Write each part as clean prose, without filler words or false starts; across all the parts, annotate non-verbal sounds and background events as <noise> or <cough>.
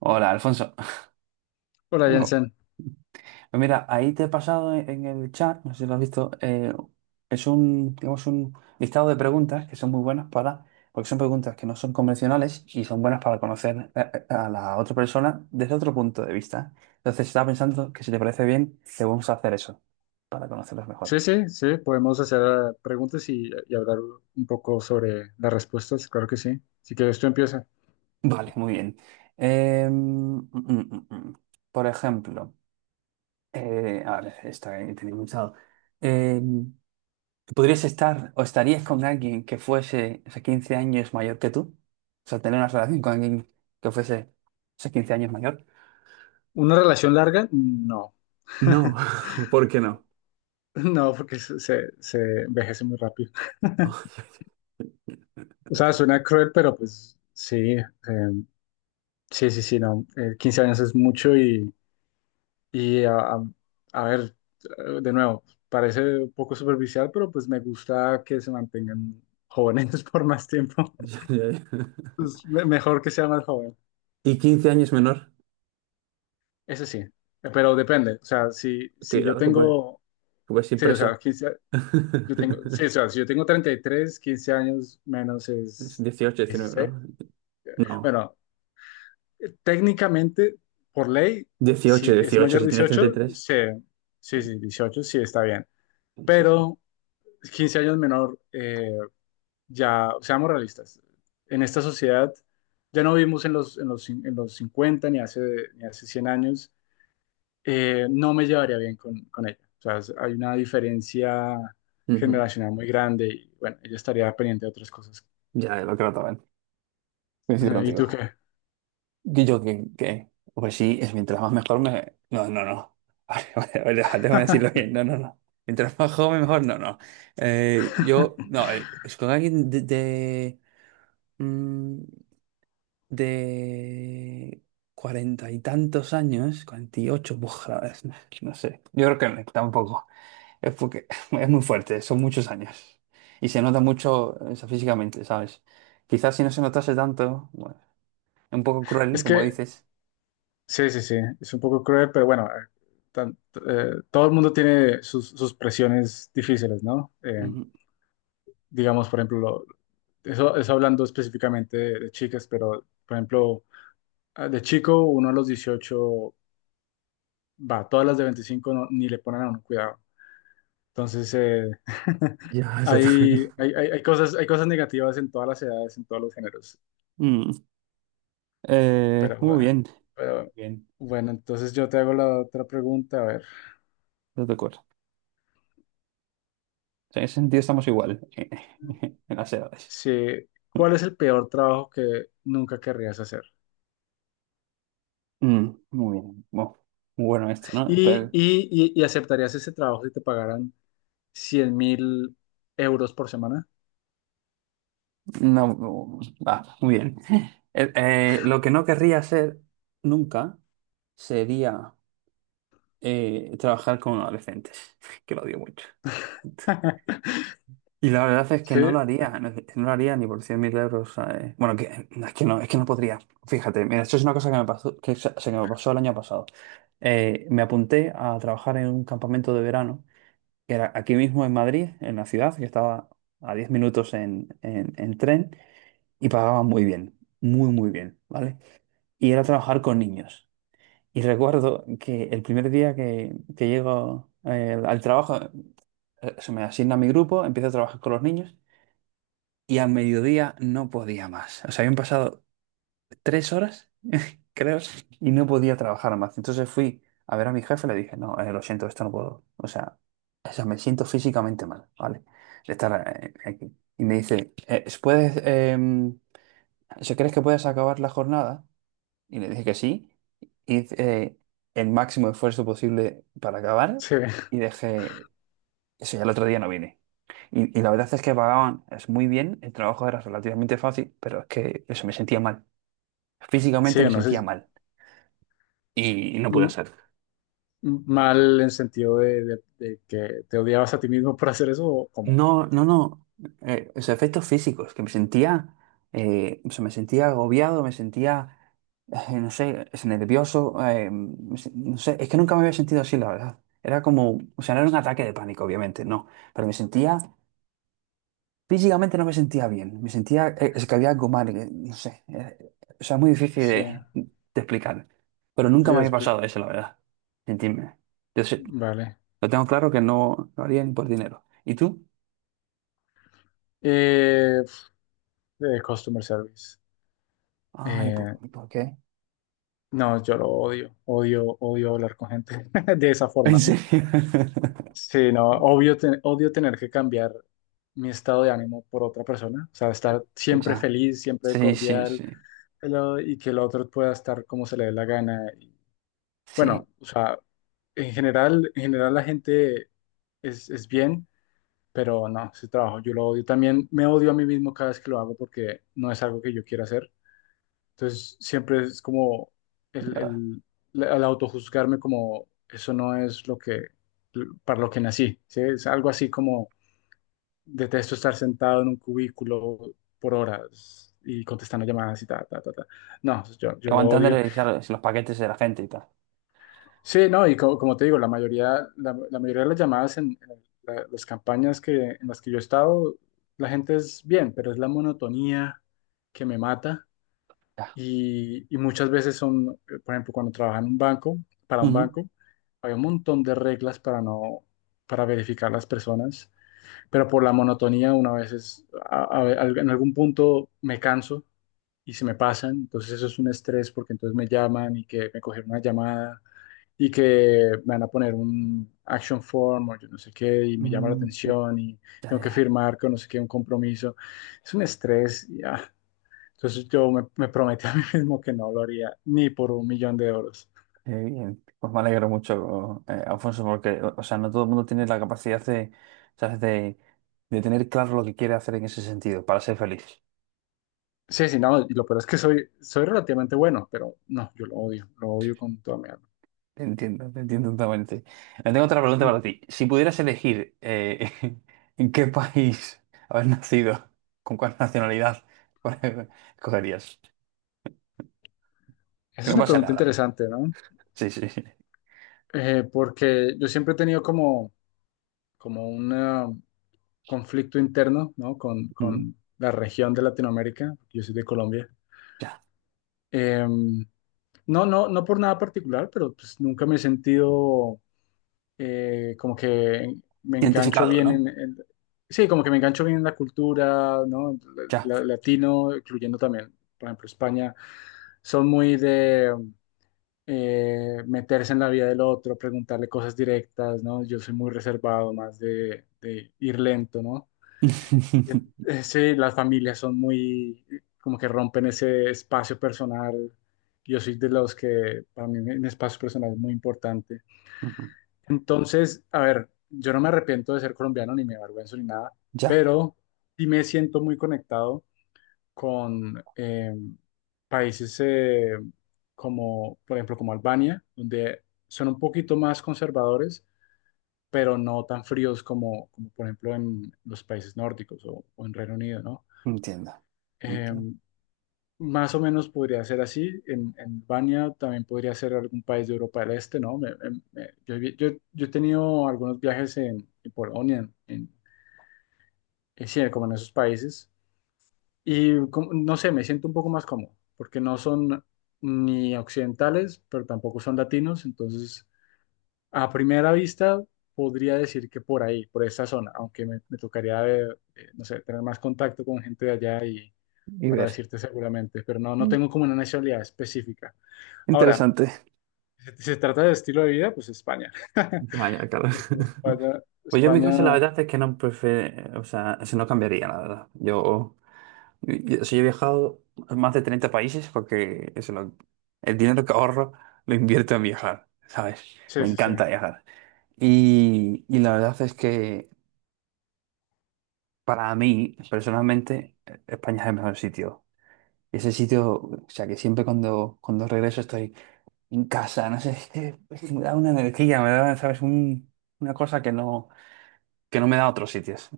Hola, Alfonso. Hola, De nuevo. Jensen. Pues mira, ahí te he pasado en el chat, no sé si lo has visto, es un, digamos, un listado de preguntas que son muy buenas para, porque son preguntas que no son convencionales y son buenas para conocer a la otra persona desde otro punto de vista. Entonces estaba pensando que si te parece bien, te vamos a hacer eso para conocerlos mejor. Sí, sí, sí, podemos hacer preguntas y hablar un poco sobre las respuestas, claro que sí. Si quieres, tú empieza. <laughs> Vale, muy bien. Eh, mm, mm, mm, mm. Por ejemplo, a ver, esta que tenía pensado. ¿Podrías estar o estarías con alguien que fuese, o sea, 15 años mayor que tú? O sea, tener una relación con alguien que fuese, o sea, 15 años mayor. ¿Una relación larga? No, No, <laughs> <laughs> ¿por qué no? no, porque se envejece muy rápido. <laughs> O sea, suena cruel, pero pues sí, sí, sí, sí, no. 15 años es mucho y a, a- a ver, de nuevo, parece un poco superficial, pero pues me gusta que se mantengan jóvenes <laughs> por más tiempo. Ya, ya, ya. Pues, mejor que sea más joven. Y 15 años menor. Ese sí, pero depende. O sea, si, si yo Cuidado que puedes, que tengo, puedes ir sí, o preso. sea, yo tengo, sí, o sea, <laughs> si yo tengo 33, 15 años menos Es es 18, 19, 16. ¿no? No. Bueno, técnicamente, por ley, 18, si es 18, mayor de si tienes 18, 33. Sí, Sí, sí, 18, sí está bien. sí, sí. Pero 15 años menor, ya, seamos realistas, en esta sociedad ya no vivimos en los 50 ni hace, ni hace 100 años, no me llevaría bien con ella. O sea, hay una diferencia Ujú. generacional muy grande y bueno, ella estaría pendiente de otras cosas. Ya, lo creo también. Coincido <laughs> ¿Y contigo. tú qué? Yo, pues sí, es mientras más mejor me... No, no, no. <laughs> Vale, vale, vale, vale, déjame decirlo <laughs> bien. No, no, no. Mientras más joven mejor, no, no. Yo, no, es con alguien mm, de cuarenta y tantos años, 48, buf, no, no sé. Yo creo que no, tampoco. Es porque <laughs> es muy fuerte, son muchos años. Y se nota mucho, o sea, físicamente, ¿sabes? Quizás si no se notase tanto, bueno, es un poco cruel, Es como que, dices. sí, sí, sí, es un poco cruel, pero bueno, tan- todo el mundo tiene sus, sus presiones difíciles, ¿no? Digamos, por ejemplo, eso, eso hablando específicamente de chicas, pero por ejemplo, ah, de chico, uno a los 18 va, todas las de 25 ni le ponen a uno cuidado. Entonces, <laughs> Ya, <laughs> exactamente. Hay cosas negativas en todas las edades, en todos los géneros. Mm, Pero muy bueno, bien, pero, bien, bueno, entonces yo te hago la otra pregunta, a ver. no te acuerdo. O sea, en ese sentido estamos igual <laughs> en las edades. Sí, ¿cuál es el peor trabajo que nunca querrías hacer? Muy bien, muy bueno esto, ¿no? ¿Y, Pero, y, y, y aceptarías ese trabajo si te pagaran 100.000 euros por semana? no, no, va, muy bien. <laughs> Lo que no querría hacer nunca sería trabajar con adolescentes, <laughs> que lo odio mucho. <laughs> Y la verdad es que Sí, no lo haría, no lo haría ni por 100.000 euros. ¿Sabes? Bueno, que, no, es que no, es que no podría. Fíjate, mira, esto es una cosa que me pasó, que, se me pasó el año pasado. Me apunté a trabajar en un campamento de verano, que era aquí mismo en Madrid, en la ciudad, que estaba a 10 minutos en tren, y pagaban muy bien, muy, muy bien, ¿vale? Y era trabajar con niños. Y recuerdo que el primer día que llego al trabajo, se me asigna mi grupo, empiezo a trabajar con los niños y a mediodía no podía más. O sea, habían pasado 3 horas, creo, y no podía trabajar más. Entonces fui a ver a mi jefe y le dije, no, lo siento, esto no puedo. O sea, me siento físicamente mal, ¿vale? De estar aquí. Y me dice, ¿ o sea, crees que puedes acabar la jornada? Y le dije que sí. Hice eh, el máximo esfuerzo posible para acabar sí, y dejé, eso ya el otro día no vine. Y la verdad es que pagaban es muy bien, el trabajo era relativamente fácil, pero es que eso me sentía mal. sí, Físicamente me no sé, sentía mal y no pude m- hacer. Mal en sentido de, de que te odiabas a ti mismo por hacer eso o cómo. No, no, no. Los efectos físicos, que me sentía, o sea, me sentía agobiado, me sentía, no sé, es nervioso, no sé, es que nunca me había sentido así, la verdad. Era como, o sea, no era un ataque de pánico, obviamente, no, pero me sentía. Físicamente no me sentía bien, me sentía, es que había algo mal, que, no sé, o sea, muy difícil Sí. de explicar, pero Sí, nunca me había pasado eso, la verdad, sentirme. Entonces, vale. lo tengo claro que no lo haría ni por dinero. ¿Y tú? Eh, customer service. Ay, ¿por, Eh, por qué? no, yo lo odio. Odio, odio hablar con gente <laughs> de esa ¿En forma, ¿no? serio? <laughs> Sí, no, odio tener que cambiar mi estado de ánimo por otra persona. O sea, estar siempre Ya. feliz, siempre Sí, sí, cordial, sí, y que el otro pueda estar como se le dé la gana. Y, sí, bueno, o sea, en general la gente es bien, pero no, ese trabajo yo lo odio. También me odio a mí mismo cada vez que lo hago porque no es algo que yo quiera hacer. Entonces siempre es como el, ya. el, el autojuzgarme como eso no es lo que, para lo que nací, ¿sí? Es algo así como detesto estar sentado en un cubículo por horas y contestando llamadas y ta, ta, ta, ta. No, yo lo odio. Aguantándole, claro, los paquetes de la gente y tal. Sí, no, y como, te digo, la mayoría, la mayoría de las llamadas en, las campañas que, en las que yo he estado, la gente es bien, pero es la monotonía que me mata. Ya. Y muchas veces son, por ejemplo, cuando trabajaba en un banco, para un Ujú. banco, había un montón de reglas para no, para verificar las personas, pero por la monotonía una vez es, en algún punto me canso y se me pasan, entonces eso es un estrés porque entonces me llaman y que me cogieron una llamada y que me van a poner un action form o yo no sé qué y me llama la Mm, atención y ya, tengo que ya. firmar con no sé qué un compromiso. Es un estrés y ah, entonces yo me, me prometí a mí <laughs> mismo que no lo haría ni por 1.000.000 de euros. Qué bien. Pues me alegro mucho, Alfonso, porque, o sea, no todo el mundo tiene la capacidad de, ¿sabes? De tener claro lo que quiere hacer en ese sentido, para ser feliz. Sí, sí, no, y lo peor es que soy, soy relativamente bueno, pero no, yo lo odio con toda mi alma. Te entiendo totalmente. Tengo otra pregunta Mm. para ti. Si pudieras elegir <laughs> en qué país haber nacido, con cuál nacionalidad, <laughs> cuál escogerías. Esa Que es no una pasa pregunta nada. interesante, ¿no? Sí, sí, sí. Porque yo siempre he tenido como, como un conflicto interno, ¿no? Mm, Con la región de Latinoamérica, yo soy de Colombia. Ya. Em, no, no, no por nada particular, pero pues nunca me he sentido como que me engancho Identificado, bien ¿no? Sí, como que me engancho bien en la cultura, ¿no? Ya. Latino, incluyendo también, por ejemplo, España, son muy de meterse en la vida del otro, preguntarle cosas directas, ¿no? Yo soy muy reservado, más de ir lento, ¿no? En- <laughs> Sí, las familias son muy, como que rompen ese espacio personal. Yo soy de los que, para mí, un espacio personal es muy importante. Ujú. Entonces, a ver, yo no me arrepiento de ser colombiano ni me avergüenzo ni nada, Ya. pero sí me siento muy conectado con países como, por ejemplo, como Albania, donde son un poquito más conservadores, pero no tan fríos como, como por ejemplo, en los países nórdicos o en Reino Unido, ¿no? Entiendo. Eh, Entiendo. más o menos podría ser así. En Albania también podría ser algún país de Europa del Este, ¿no? Yo he tenido algunos viajes en Polonia, sí, como en esos países, y no sé, me siento un poco más cómodo, porque no son ni occidentales, pero tampoco son latinos, entonces a primera vista podría decir que por ahí, por esa zona, aunque me tocaría, no sé, tener más contacto con gente de allá Y para ver. decirte seguramente, pero no, no tengo como una nacionalidad específica. Ahora, Interesante. si si se trata de estilo de vida, pues España, <laughs> Vaya, claro. porque en <laughs> España, Pues yo en mi caso la España, verdad es que no prefiero, o sea, eso no cambiaría, la verdad. Yo, o he viajado a más de 30 países porque eso, el dinero que ahorro lo invierto en viajar, ¿sabes? Me sí, sí, sí. encanta viajar. Y la verdad es que para mí, personalmente, España es el mejor sitio. Y ese sitio, o sea, que siempre cuando regreso estoy en casa, no sé, es que me da una energía, me da, ¿sabes? Una cosa que no me da a otros sitios.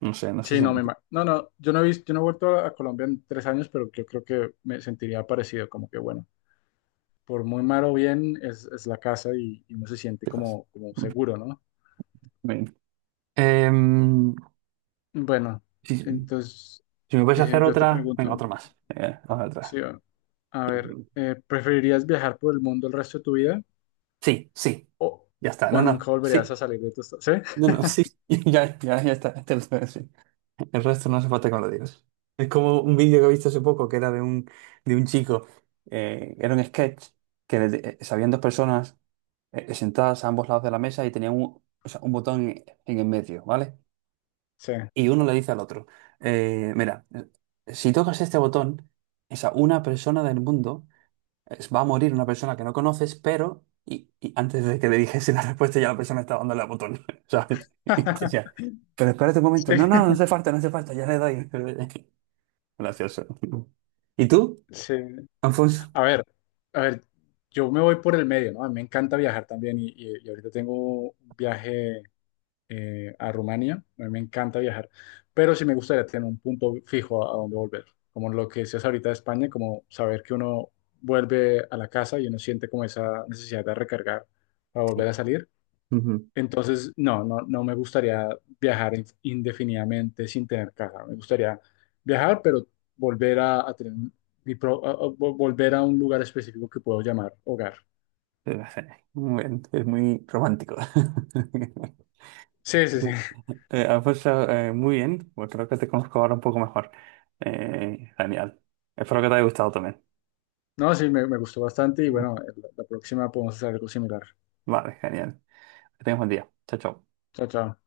No sé, no sé Sí, si me no, no, no, yo no he visto, yo no he vuelto a Colombia en 3 años, pero yo creo que me sentiría parecido, como que bueno, por muy mal o bien es la casa y uno se siente entiendes. como, como seguro, ¿no? Bien. Em, Bueno, si, entonces si me puedes hacer yo te otra, venga, pregunto, otra más. Hazme sí, otra. A ver, ¿preferirías viajar por el mundo el resto de tu vida? Sí, sí, ¿O, ya está. o No, nunca no, volverías a sí. salir de tu estado? ¿Sí? No, no, sí. <laughs> Ya, ya, ya está. Este lo tengo, sí. El resto no hace falta que me lo digas. Es como un vídeo que he visto hace poco que era de un, chico. Era un sketch habían dos personas sentadas a ambos lados de la mesa y tenían un, o sea, un botón en el medio, ¿vale? Sí. Y uno le dice al otro, mira, si tocas este botón, esa una persona del mundo va a morir, una persona que no conoces, pero... Y antes de que le dijese la <laughs> respuesta, ya la persona estaba dándole al botón, <laughs> ¿sabes? Y decía, <laughs> pero espérate un Sí. momento. No, no, no hace falta, no hace falta, ya le doy. <laughs> Gracioso. ¿Y tú, Sí. Alfonso? A ver, a ver, yo me voy por el medio, ¿no? A mí me encanta viajar también y ahorita tengo un viaje a Rumania. A mí me encanta viajar, pero sí me gustaría tener un punto fijo a donde volver. Como lo que decías ahorita de España, como saber que uno vuelve a la casa y uno siente como esa necesidad de recargar para volver Sí. a salir. Ujú. Entonces, no, no, no me gustaría viajar indefinidamente sin tener casa. Me gustaría viajar, pero volver a tener mi pro- a- vol- volver a un lugar específico que puedo llamar hogar. <laughs> Muy bien, es muy romántico. Sí, sí, sí. <laughs> <laughs> Pues, muy bien, pues creo que te conozco ahora un poco mejor. Genial. Espero que te haya gustado también. No, sí, me gustó bastante y bueno, la la próxima podemos hacer algo similar. Vale, genial. Que tengas buen día. Chao, chao. Chao, chao.